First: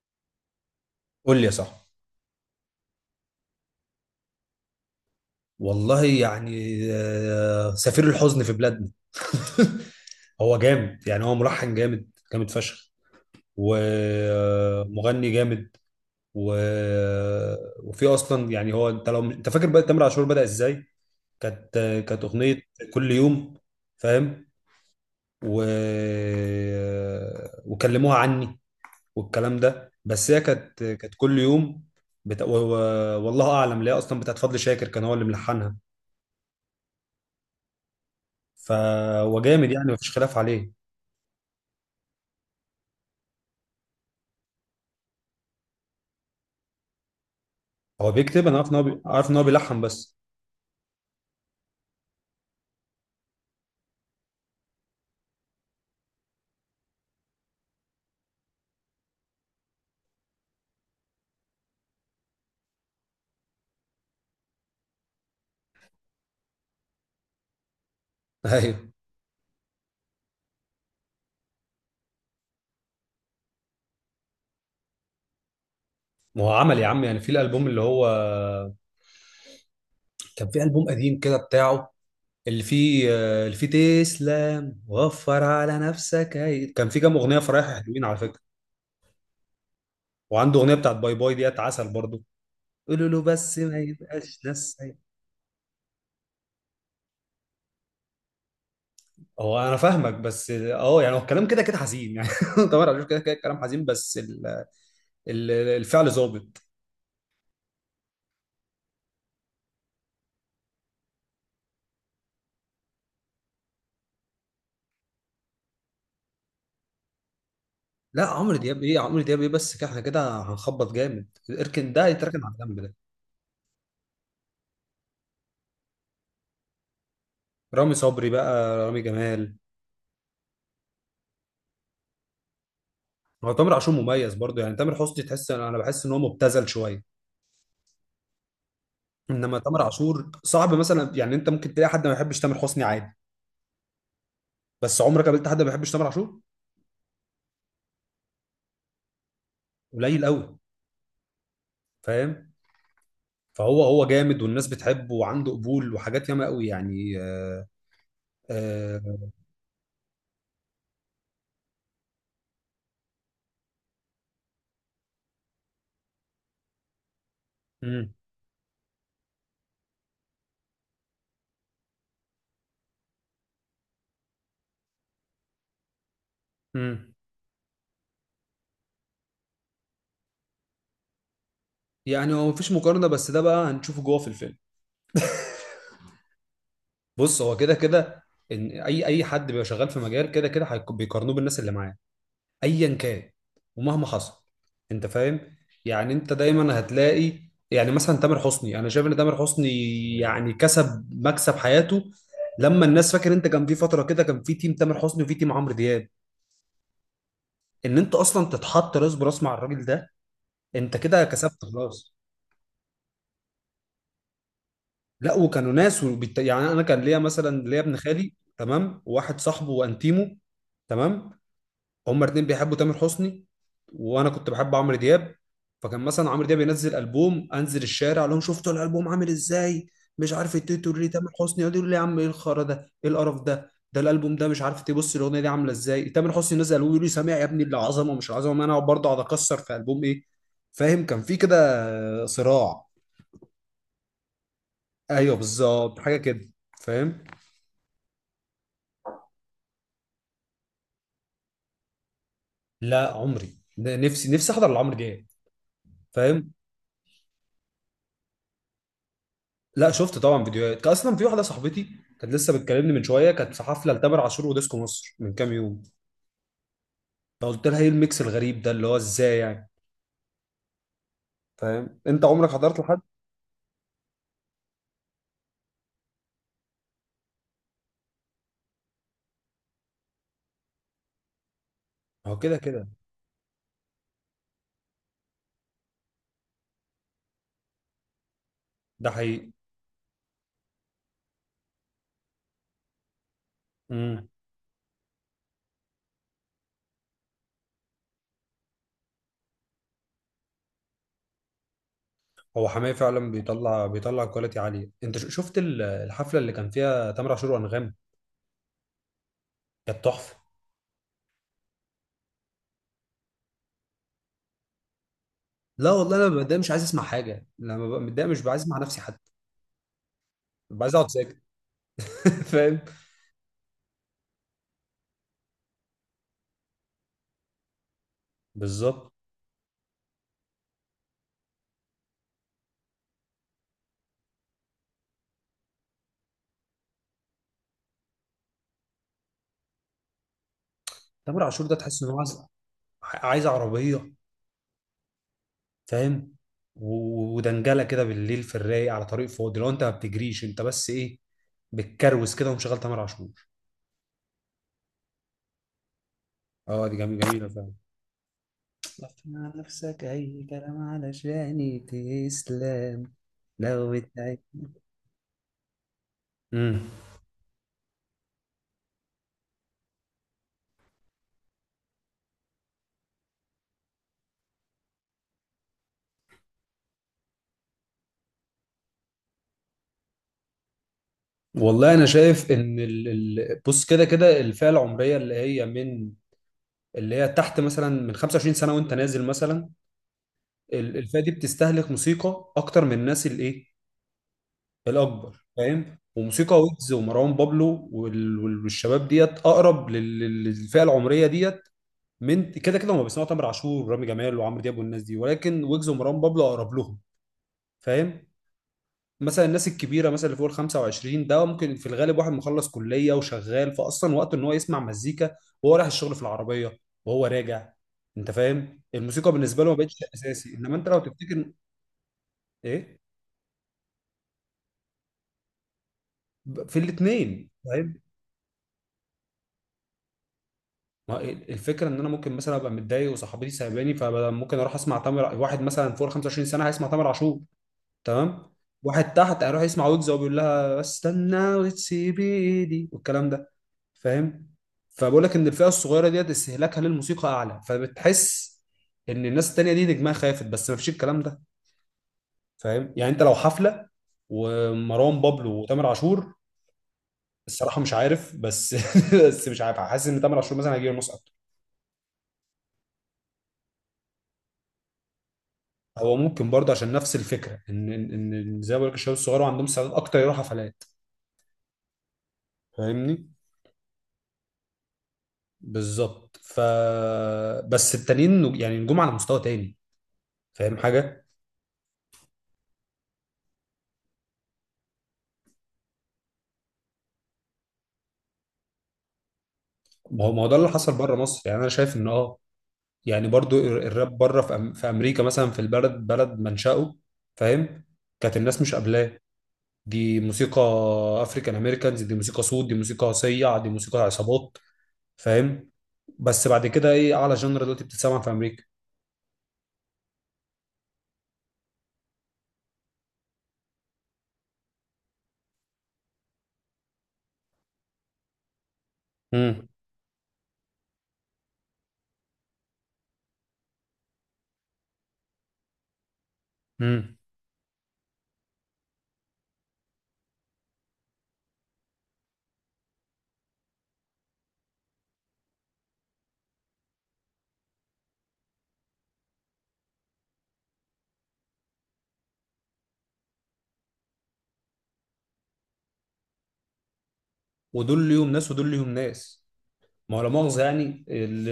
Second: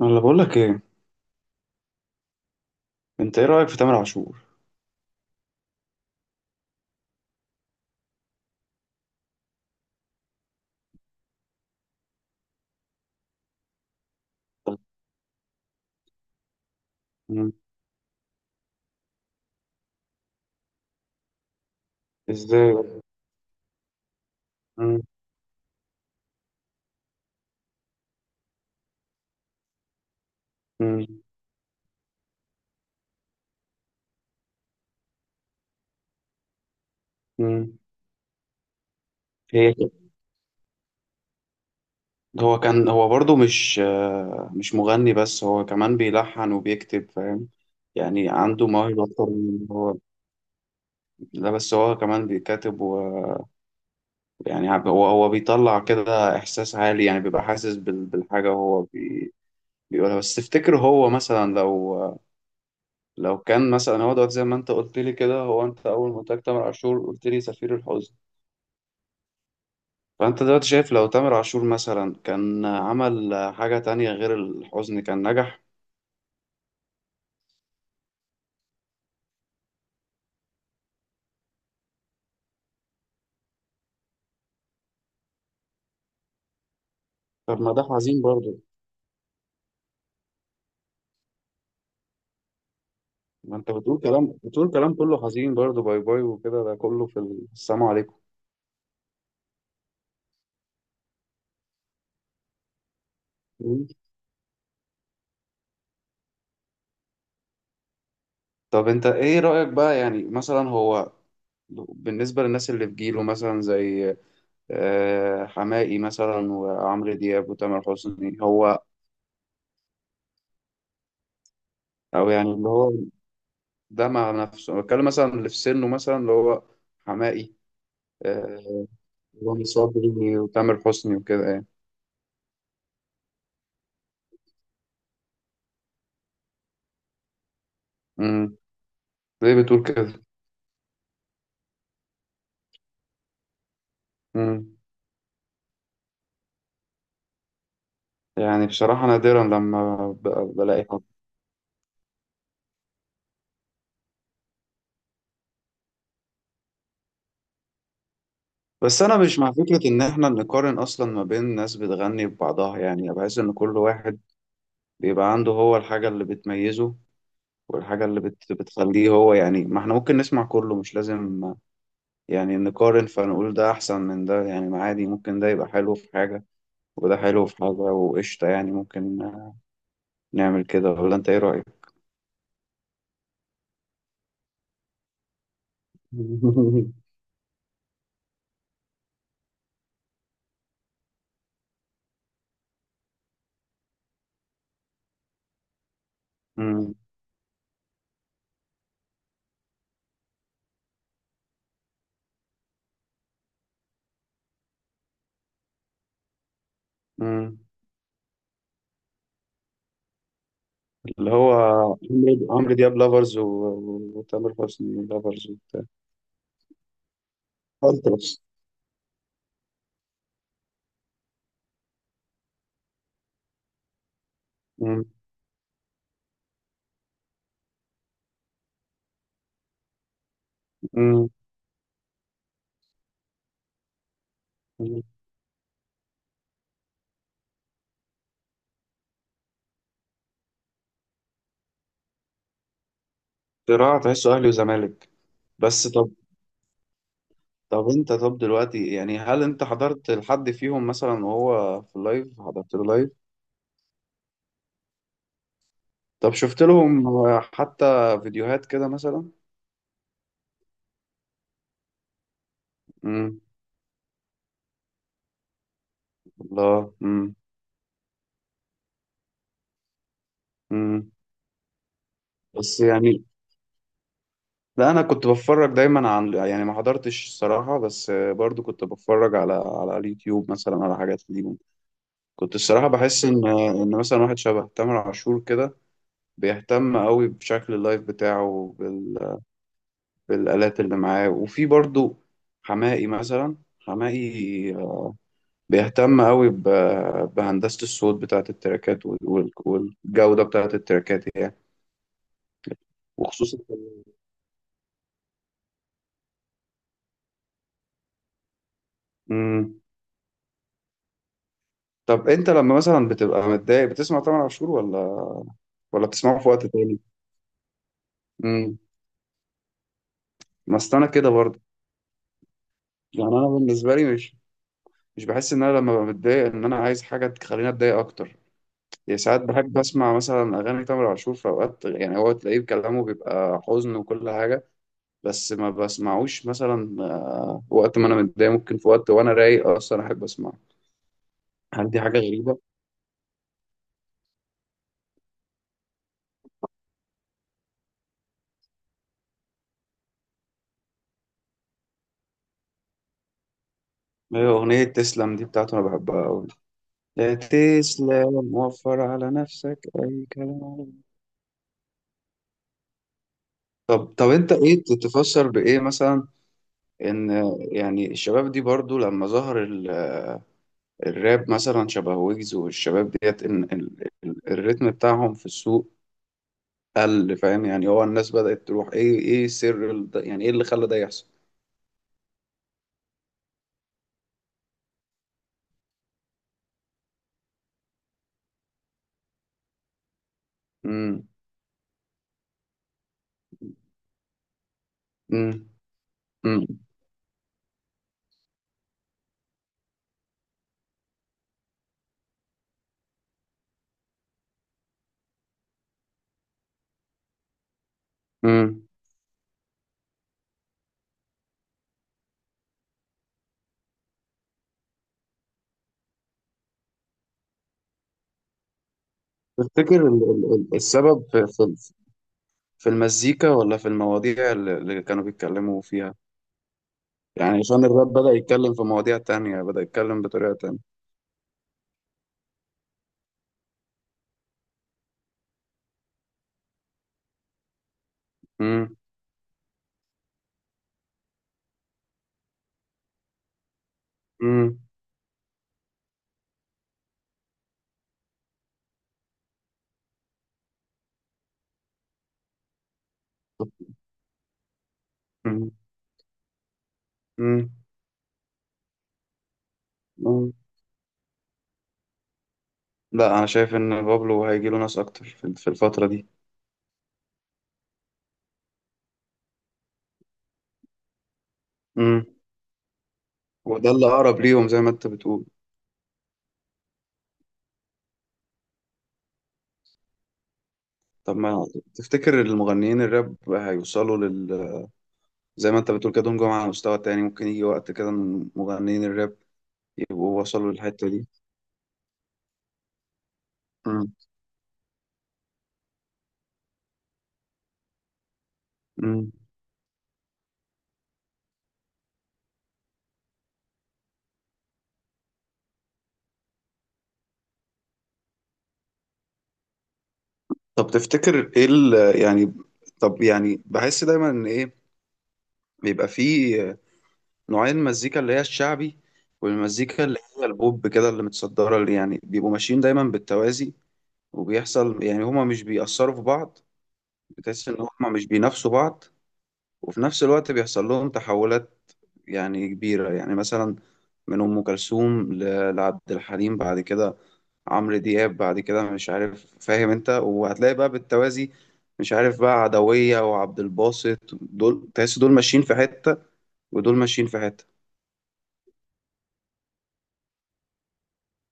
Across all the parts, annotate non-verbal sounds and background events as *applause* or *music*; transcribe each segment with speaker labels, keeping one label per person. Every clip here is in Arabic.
Speaker 1: انا اللي بقول لك ايه.
Speaker 2: قول لي يا صاحبي.
Speaker 1: انت ايه رايك في تامر عاشور؟
Speaker 2: والله يعني آه، سفير الحزن في بلادنا. *laughs* هو جامد يعني هو ملحن جامد جامد فشخ، ومغني جامد و...
Speaker 1: مم.
Speaker 2: وفي اصلا يعني هو انت لو انت فاكر بقى تامر عاشور بدأ ازاي. كانت كانت اغنية
Speaker 1: ازاي؟
Speaker 2: كل يوم، فاهم؟
Speaker 1: مم.
Speaker 2: و... وكلموها عني والكلام ده، بس هي كانت
Speaker 1: مم.
Speaker 2: كل يوم والله اعلم ليه اصلا، بتاعت فضل شاكر كان هو اللي ملحنها.
Speaker 1: مم.
Speaker 2: ف هو جامد
Speaker 1: هي كده.
Speaker 2: يعني مفيش خلاف عليه.
Speaker 1: هو برضو مش مغني، بس هو كمان بيلحن وبيكتب فاهم.
Speaker 2: هو
Speaker 1: يعني
Speaker 2: بيكتب، انا
Speaker 1: عنده
Speaker 2: عارف ان هو
Speaker 1: موهبة أكتر
Speaker 2: عارف ان هو
Speaker 1: من
Speaker 2: بيلحن
Speaker 1: هو.
Speaker 2: بس.
Speaker 1: لا، بس هو كمان بيكتب ويعني هو بيطلع كده إحساس عالي، يعني بيبقى حاسس بالحاجة، بيقولها. بس تفتكر هو مثلا لو كان مثلا هو دلوقتي زي ما أنت قلت لي كده، أنت أول ما قلت لك تامر عاشور قلت لي سفير الحزن.
Speaker 2: *laughs* ايوه،
Speaker 1: فأنت دلوقتي شايف لو تامر عاشور مثلا كان عمل حاجة تانية غير الحزن كان نجح؟
Speaker 2: ما هو عمل يا عم، يعني في الالبوم اللي هو كان في البوم قديم كده بتاعه، اللي فيه اللي فيه تسلم وفر على نفسك، هي كان في كام اغنيه
Speaker 1: طب
Speaker 2: فرايح
Speaker 1: ما ده
Speaker 2: حلوين على
Speaker 1: حزين
Speaker 2: فكره.
Speaker 1: برضه.
Speaker 2: وعنده اغنيه بتاعت باي باي ديت عسل برضه، قولوا له
Speaker 1: ما
Speaker 2: بس
Speaker 1: انت
Speaker 2: ما
Speaker 1: بتقول كلام
Speaker 2: يبقاش
Speaker 1: بتقول
Speaker 2: نسي.
Speaker 1: كلام كله حزين برضه، باي باي وكده، ده كله في السلام عليكم.
Speaker 2: هو انا فاهمك بس اه، يعني هو الكلام كده كده حزين يعني. *laughs* طبعا أنا بشوف كده كده الكلام حزين،
Speaker 1: مم.
Speaker 2: بس الفعل ظابط.
Speaker 1: طب انت ايه رأيك بقى، يعني مثلا هو بالنسبة للناس اللي في جيله مثلا، زي حماقي مثلا وعمرو دياب وتامر
Speaker 2: لا
Speaker 1: حسني،
Speaker 2: عمرو دياب
Speaker 1: هو
Speaker 2: ايه، عمرو دياب ايه، بس كده احنا كده هنخبط جامد، اركن ده
Speaker 1: او
Speaker 2: يتركن
Speaker 1: يعني
Speaker 2: على
Speaker 1: اللي
Speaker 2: جنب
Speaker 1: هو،
Speaker 2: ده.
Speaker 1: ده مع نفسه أنا بتكلم، مثلا اللي في سنه مثلا اللي هو حماقي.
Speaker 2: رامي صبري بقى،
Speaker 1: آه،
Speaker 2: رامي جمال.
Speaker 1: رامي صبري وتامر حسني وكده يعني.
Speaker 2: هو تامر عاشور مميز برضه يعني، تامر حسني تحس، انا بحس ان هو مبتذل شويه.
Speaker 1: امم. زي
Speaker 2: انما تامر
Speaker 1: بتقول كده.
Speaker 2: عاشور صعب مثلا، يعني انت ممكن تلاقي حد ما بيحبش تامر حسني عادي،
Speaker 1: امم.
Speaker 2: بس عمرك قابلت حد ما بيحبش تامر عاشور؟
Speaker 1: يعني بصراحة نادرا لما
Speaker 2: قليل قوي،
Speaker 1: بلاقي حد.
Speaker 2: فاهم؟ فهو هو جامد والناس بتحبه وعنده قبول وحاجات ياما قوي، يعني آه،
Speaker 1: بس أنا
Speaker 2: آه.
Speaker 1: مش مع فكرة إن إحنا نقارن أصلا ما بين ناس بتغني ببعضها، يعني بحس إن كل واحد بيبقى عنده هو الحاجة اللي بتميزه والحاجة
Speaker 2: مم،
Speaker 1: اللي بتخليه هو، يعني ما إحنا ممكن نسمع كله، مش لازم يعني نقارن فنقول ده أحسن من ده، يعني ما عادي ممكن ده يبقى حلو في حاجة
Speaker 2: مم.
Speaker 1: وده حلو في حاجة وقشطة. يعني ممكن نعمل كده، ولا أنت إيه رأيك؟
Speaker 2: يعني هو مفيش مقارنه، بس ده بقى هنشوفه جوه في الفيلم.
Speaker 1: *laughs*
Speaker 2: بص، هو كده كده ان اي حد بيبقى شغال في مجال كده كده بيقارنوه بالناس اللي معاه، ايا كان ومهما حصل. انت فاهم، يعني انت دايما هتلاقي، يعني مثلا تامر حسني، انا شايف ان تامر حسني يعني كسب مكسب حياته لما الناس، فاكر انت كان في فتره كده كان في تيم تامر حسني وفي تيم عمرو دياب،
Speaker 1: امم.
Speaker 2: ان انت اصلا تتحط راس براس مع الراجل ده، انت كده
Speaker 1: اللي هو
Speaker 2: كسبت خلاص.
Speaker 1: عمرو دياب لافرز وتامر حسني
Speaker 2: لا
Speaker 1: لافرز
Speaker 2: وكانوا
Speaker 1: وبتاع
Speaker 2: ناس يعني انا كان ليا مثلا، ليا ابن خالي
Speaker 1: التراس.
Speaker 2: تمام وواحد صاحبه وانتيمو، تمام؟ هما الاتنين بيحبوا تامر حسني وانا كنت بحب عمرو
Speaker 1: مم.
Speaker 2: دياب. فكان مثلا عمرو دياب ينزل البوم، انزل الشارع اقول لهم شفتوا الالبوم عامل ازاي، مش عارف التيتو ليه.
Speaker 1: مم.
Speaker 2: تامر حسني يقعدوا يقولوا لي يا عم ايه الخرا ده، ايه القرف ده، ده الالبوم ده مش عارف،
Speaker 1: مم.
Speaker 2: تبص الاغنيه دي عامله ازاي. تامر حسني نزل البوم يقول لي سامع يا ابني العظمه، مش العظمه، ما انا اقعد برضه اقعد اكسر في البوم ايه. فاهم؟ كان في كده صراع.
Speaker 1: صراع تحسه اهلي وزمالك.
Speaker 2: ايوه
Speaker 1: بس،
Speaker 2: بالظبط، حاجه كده، فاهم؟
Speaker 1: طب دلوقتي يعني، هل انت حضرت لحد فيهم مثلا وهو في اللايف؟ حضرت له لايف؟
Speaker 2: لا عمري، ده نفسي نفسي احضر لعمرو دياب،
Speaker 1: طب
Speaker 2: فاهم؟
Speaker 1: شفت لهم حتى فيديوهات كده مثلا؟
Speaker 2: لا شفت طبعا فيديوهات. كان اصلا في واحده صاحبتي كانت لسه بتكلمني من شويه،
Speaker 1: امم.
Speaker 2: كانت في حفله لتامر عاشور وديسكو مصر من كام يوم.
Speaker 1: الله. امم.
Speaker 2: فقلت لها ايه الميكس الغريب ده، اللي هو ازاي يعني.
Speaker 1: امم.
Speaker 2: فاهم؟ انت عمرك حضرت
Speaker 1: بس
Speaker 2: لحد؟
Speaker 1: يعني، لا انا كنت بتفرج دايما عن يعني، ما حضرتش الصراحة، بس برضو كنت بتفرج على اليوتيوب مثلا على حاجات ليهم.
Speaker 2: هو
Speaker 1: كنت
Speaker 2: كده
Speaker 1: الصراحة
Speaker 2: كده.
Speaker 1: بحس إن مثلا واحد شبه تامر عاشور كده بيهتم قوي بشكل اللايف بتاعه،
Speaker 2: ده حقيقي.
Speaker 1: بالآلات اللي معاه. وفي برضو حماقي،
Speaker 2: امم.
Speaker 1: بيهتم قوي بهندسة الصوت بتاعة التراكات والجودة بتاعة التراكات يعني،
Speaker 2: هو حماية فعلا
Speaker 1: وخصوصا.
Speaker 2: بيطلع، بيطلع كواليتي عاليه. انت شفت الحفله اللي كان فيها تامر عاشور وانغام؟
Speaker 1: مم.
Speaker 2: كانت تحفه.
Speaker 1: طب أنت لما مثلا بتبقى متضايق بتسمع تامر عاشور، ولا
Speaker 2: لا
Speaker 1: ولا
Speaker 2: والله، انا
Speaker 1: بتسمعه
Speaker 2: ببقى
Speaker 1: في
Speaker 2: متضايق
Speaker 1: وقت
Speaker 2: مش عايز
Speaker 1: تاني؟
Speaker 2: اسمع حاجه. لما ببقى متضايق مش عايز اسمع
Speaker 1: مم.
Speaker 2: نفسي حتى،
Speaker 1: ما
Speaker 2: ببقى عايز
Speaker 1: أصل أنا
Speaker 2: اقعد
Speaker 1: كده
Speaker 2: ساكت.
Speaker 1: برضه.
Speaker 2: *laughs* فاهم؟
Speaker 1: يعني أنا بالنسبة لي مش بحس ان انا لما بتضايق ان انا عايز حاجه تخليني اتضايق اكتر.
Speaker 2: بالظبط.
Speaker 1: يعني ساعات بحب اسمع مثلا اغاني تامر عاشور في اوقات، يعني هو تلاقيه كلامه بيبقى حزن وكل حاجه، بس ما بسمعوش مثلا وقت ما انا متضايق. ممكن في وقت وانا رايق اصلا احب اسمعه.
Speaker 2: تامر عاشور ده
Speaker 1: هل دي
Speaker 2: تحس ان هو
Speaker 1: حاجه
Speaker 2: عايز،
Speaker 1: غريبه؟
Speaker 2: عايز عربيه، فاهم؟ ودنجله كده بالليل في الرايق، على طريق فاضي، لو انت ما بتجريش انت، بس ايه، بتكروس كده ومشغل تامر عاشور.
Speaker 1: هي اغنيه تسلم دي بتاعته انا بحبها قوي.
Speaker 2: اه دي جميله،
Speaker 1: لا،
Speaker 2: جميله فعلا.
Speaker 1: تسلم وفر
Speaker 2: طف
Speaker 1: على
Speaker 2: مع
Speaker 1: نفسك
Speaker 2: نفسك
Speaker 1: اي
Speaker 2: أي كلام،
Speaker 1: كلام.
Speaker 2: علشان تسلم لو
Speaker 1: طب
Speaker 2: اتعبت.
Speaker 1: انت ايه تتفسر بايه مثلا
Speaker 2: امم،
Speaker 1: ان، يعني الشباب دي برضو لما ظهر الراب مثلا شبه ويجز، والشباب ديت ان الريتم بتاعهم في السوق قل. فاهم يعني هو الناس بدأت تروح ايه سر يعني ايه اللي خلى ده يحصل؟
Speaker 2: والله انا شايف ان بص كده كده الفئه العمريه اللي هي اللي هي تحت مثلا، من 25 سنه وانت نازل مثلا، الفئه
Speaker 1: امم.
Speaker 2: دي بتستهلك موسيقى اكتر من الناس الايه، الاكبر،
Speaker 1: امم.
Speaker 2: فاهم؟ وموسيقى
Speaker 1: امم.
Speaker 2: ويجز ومروان بابلو والشباب ديت اقرب للفئه العمريه ديت من كده كده. هم بيسمعوا تامر عاشور ورامي جمال وعمرو دياب والناس دي، ولكن ويجز ومروان بابلو اقرب لهم، فاهم؟
Speaker 1: امم.
Speaker 2: مثلا الناس الكبيره مثلا اللي فوق ال 25 ده، ممكن في الغالب واحد مخلص كليه وشغال، فاصلا وقته ان هو يسمع مزيكا وهو رايح الشغل في العربيه وهو راجع، انت فاهم؟ الموسيقى بالنسبه له ما بقتش
Speaker 1: تفتكر
Speaker 2: شيء اساسي، انما انت لو
Speaker 1: السبب
Speaker 2: تفتكر،
Speaker 1: في في
Speaker 2: ايه،
Speaker 1: المزيكا ولا في المواضيع اللي كانوا بيتكلموا فيها؟
Speaker 2: في الاثنين.
Speaker 1: يعني عشان الراب بدأ يتكلم في مواضيع تانية، بدأ يتكلم بطريقة تانية.
Speaker 2: ما الفكره ان انا ممكن مثلا ابقى متضايق وصاحبتي سايباني، فممكن اروح اسمع تامر. واحد مثلا فوق ال 25 سنه هيسمع تامر عاشور، تمام،
Speaker 1: امم.
Speaker 2: واحد تحت هيروح يسمع ويجز وبيقول لها استنى وتسيب ايدي والكلام ده، فاهم؟
Speaker 1: امم.
Speaker 2: فبقول لك ان الفئه الصغيره ديت استهلاكها للموسيقى اعلى، فبتحس ان الناس التانيه دي نجمها خافت، بس ما فيش الكلام ده، فاهم؟ يعني انت لو حفله ومروان بابلو
Speaker 1: امم.
Speaker 2: وتامر عاشور، الصراحه مش عارف، بس *laughs* بس مش عارف، حاسس ان تامر
Speaker 1: امم.
Speaker 2: عاشور مثلا هيجي له نص.
Speaker 1: لا، انا شايف ان بابلو هيجي له ناس اكتر في الفترة
Speaker 2: هو ممكن برضه عشان نفس الفكره إن زي ما بقول لك الشباب الصغار عندهم استعداد اكتر يروحوا حفلات،
Speaker 1: دي،
Speaker 2: فاهمني؟
Speaker 1: وده اللي أقرب ليهم زي ما أنت بتقول.
Speaker 2: بالظبط ف بس التانيين يعني جم على مستوى تاني، فاهم حاجه؟
Speaker 1: طب ما تفتكر المغنيين الراب هيوصلوا لل، زي ما أنت بتقول كده دول جم على مستوى تاني، ممكن يجي وقت كده من مغنيين الراب
Speaker 2: ما هو
Speaker 1: يبقوا
Speaker 2: ده اللي
Speaker 1: وصلوا
Speaker 2: حصل
Speaker 1: للحتة
Speaker 2: بره
Speaker 1: دي؟
Speaker 2: مصر يعني، انا شايف ان اه يعني برضه
Speaker 1: مم.
Speaker 2: الراب بره في, في امريكا مثلا، في البلد، بلد منشأه، فاهم؟ كانت الناس مش قابلاه.
Speaker 1: مم.
Speaker 2: دي موسيقى افريكان امريكانز، دي موسيقى سود، دي موسيقى صيع، دي موسيقى عصابات، فاهم؟ بس بعد كده ايه اعلى جنر دلوقتي بتتسمع في امريكا؟
Speaker 1: طب تفتكر إيه ال... يعني، طب يعني بحس دايما إن إيه، بيبقى فيه نوعين مزيكا، اللي هي الشعبي
Speaker 2: امم.
Speaker 1: والمزيكا اللي هي البوب كده اللي متصدرة، اللي يعني بيبقوا ماشيين دايما بالتوازي، وبيحصل يعني هما مش بيأثروا في بعض، بتحس إن هما مش بينافسوا بعض. وفي نفس الوقت بيحصل لهم تحولات يعني كبيرة، يعني مثلا من أم كلثوم لعبد الحليم، بعد كده عمرو دياب، بعد كده مش عارف فاهم أنت، وهتلاقي بقى بالتوازي مش عارف بقى عدوية وعبد الباسط، دول تحس دول ماشيين في حتة ودول ماشيين في حتة.
Speaker 2: ودول ليهم ناس ودول ليهم ناس. ما هو لا مؤاخذة يعني،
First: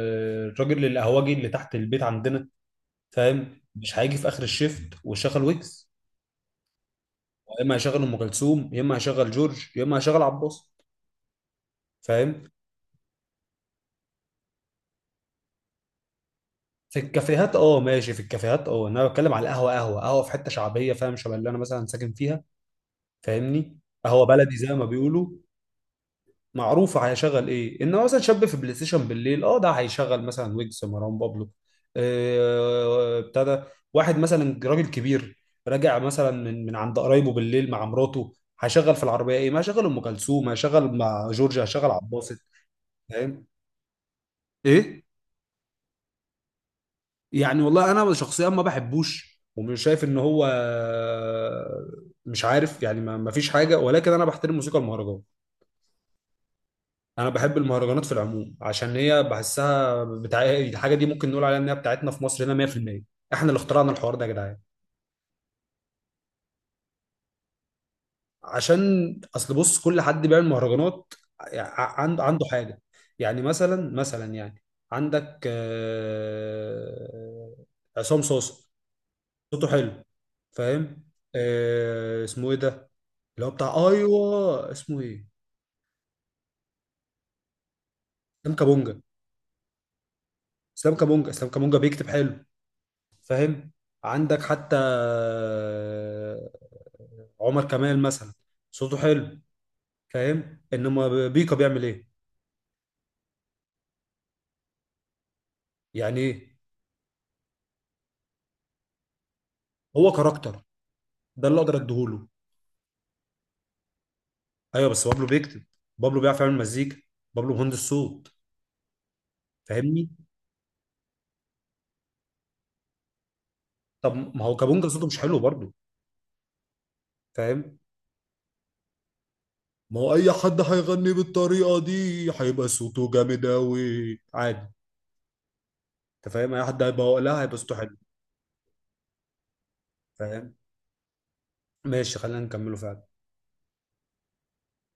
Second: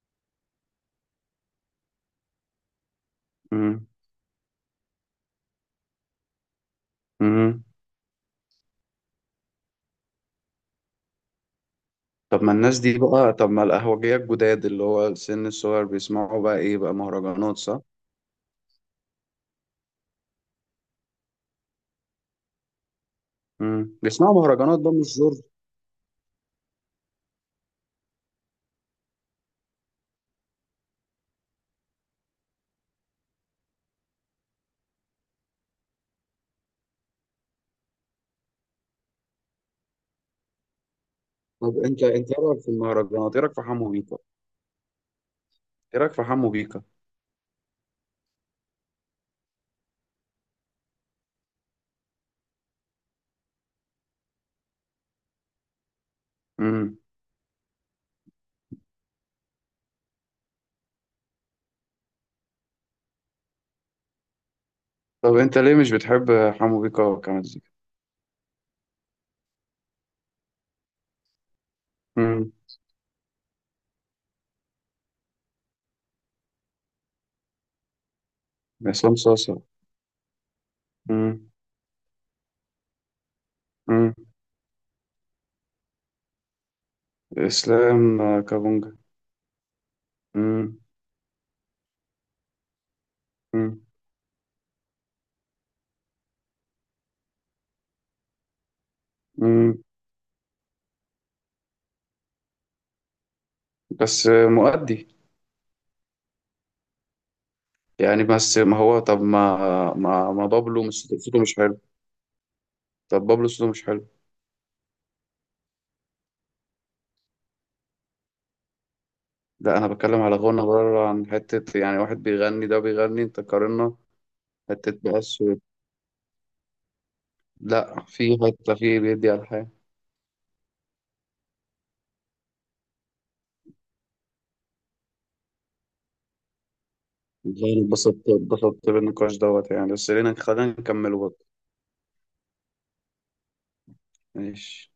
Speaker 2: الراجل القهوجي اللي تحت البيت عندنا، فاهم،
Speaker 1: مم.
Speaker 2: مش هيجي في اخر الشيفت ويشغل ويجز. يا
Speaker 1: مم.
Speaker 2: اما هيشغل ام كلثوم، يا اما هيشغل جورج، يا اما هيشغل عباس، فاهم؟
Speaker 1: طب ما الناس دي بقى، طب ما القهوجية الجداد اللي هو السن الصغير بيسمعوا بقى إيه بقى
Speaker 2: في الكافيهات
Speaker 1: مهرجانات
Speaker 2: اه
Speaker 1: صح؟
Speaker 2: ماشي. في الكافيهات اه، انا بتكلم على القهوه، قهوه قهوه في حته شعبيه، فاهم؟ شبه اللي انا مثلا ساكن فيها، فاهمني؟
Speaker 1: مم.
Speaker 2: قهوه
Speaker 1: بيسمعوا
Speaker 2: بلدي زي
Speaker 1: مهرجانات
Speaker 2: ما
Speaker 1: بقى مش
Speaker 2: بيقولوا،
Speaker 1: جورج.
Speaker 2: معروفه هيشغل ايه. انما مثلا شاب في بلاي ستيشن بالليل، اه ده هيشغل مثلا ويجز، مروان بابلو، آه، ابتدى. واحد مثلا راجل كبير راجع مثلا من عند قرايبه بالليل مع مراته، هيشغل في العربيه ايه؟ ما هيشغل ام كلثوم، هيشغل مع جورجيا،
Speaker 1: طب
Speaker 2: هيشغل عبد
Speaker 1: أنت
Speaker 2: الباسط،
Speaker 1: إيه رأيك في المهرجانات؟ إيه
Speaker 2: فاهم؟
Speaker 1: رأيك في حمو بيكا؟
Speaker 2: ايه؟
Speaker 1: ايه رايك في حمو بيكا؟
Speaker 2: يعني والله انا شخصيا ما بحبوش، ومش شايف ان هو، مش عارف يعني، ما ما فيش حاجه، ولكن انا بحترم موسيقى المهرجان.
Speaker 1: امم.
Speaker 2: انا بحب المهرجانات في العموم، عشان هي بحسها بتاع الحاجه دي، ممكن نقول عليها ان هي بتاعتنا في مصر هنا 100%. احنا اللي اخترعنا الحوار ده يا جدعان.
Speaker 1: طب انت ليه مش بتحب حمو بيكا كمزيكا؟
Speaker 2: عشان اصل بص، كل حد بيعمل مهرجانات عنده
Speaker 1: امم.
Speaker 2: حاجه، يعني مثلا، عندك آه، عصام صوصه،
Speaker 1: عصام صاصا.
Speaker 2: صوته حلو، فاهم؟
Speaker 1: امم.
Speaker 2: آه، اسمه ايه ده، اللي هو بتاع،
Speaker 1: امم.
Speaker 2: ايوه اسمه ايه،
Speaker 1: اسلام
Speaker 2: اسلام
Speaker 1: كابونجا.
Speaker 2: كابونجا.
Speaker 1: امم.
Speaker 2: اسلام كابونجا بيكتب حلو، فاهم؟
Speaker 1: امم.
Speaker 2: عندك حتى آه، عمر كمال مثلا، صوته حلو،
Speaker 1: امم.
Speaker 2: فاهم؟ انما بيكا بيعمل ايه
Speaker 1: بس مؤدي.
Speaker 2: يعني؟ ايه،
Speaker 1: يعني بس ما هو طب، ما
Speaker 2: هو
Speaker 1: ما ما
Speaker 2: كاركتر،
Speaker 1: بابلو مش صوته
Speaker 2: ده
Speaker 1: مش
Speaker 2: اللي اقدر
Speaker 1: حلو؟
Speaker 2: اديهوله.
Speaker 1: طب بابلو صوته مش حلو؟
Speaker 2: ايوه بس بابلو بيكتب، بابلو بيعرف يعمل مزيكا، بابلو مهندس صوت،
Speaker 1: لا، انا
Speaker 2: فاهمني؟
Speaker 1: بتكلم على غنى بره عن حته، يعني واحد بيغني ده بيغني، انت قارنا
Speaker 2: طب ما هو كابونجا
Speaker 1: حته
Speaker 2: صوته مش حلو
Speaker 1: بس و-.
Speaker 2: برضه، فاهم؟
Speaker 1: لا في حته في بيدي على الحياه.
Speaker 2: ما هو اي حد هيغني بالطريقه دي هيبقى صوته جامد قوي، عادي. انت فاهم، اي حد هيبقى وقلها هيبقى
Speaker 1: والله
Speaker 2: صوته
Speaker 1: أنا
Speaker 2: حلو،
Speaker 1: اتبسطت بالنقاش دوت يعني، بس خلينا
Speaker 2: فاهم؟
Speaker 1: خلينا نكمله.
Speaker 2: ماشي، خلينا نكمله فعلا.
Speaker 1: ماشي.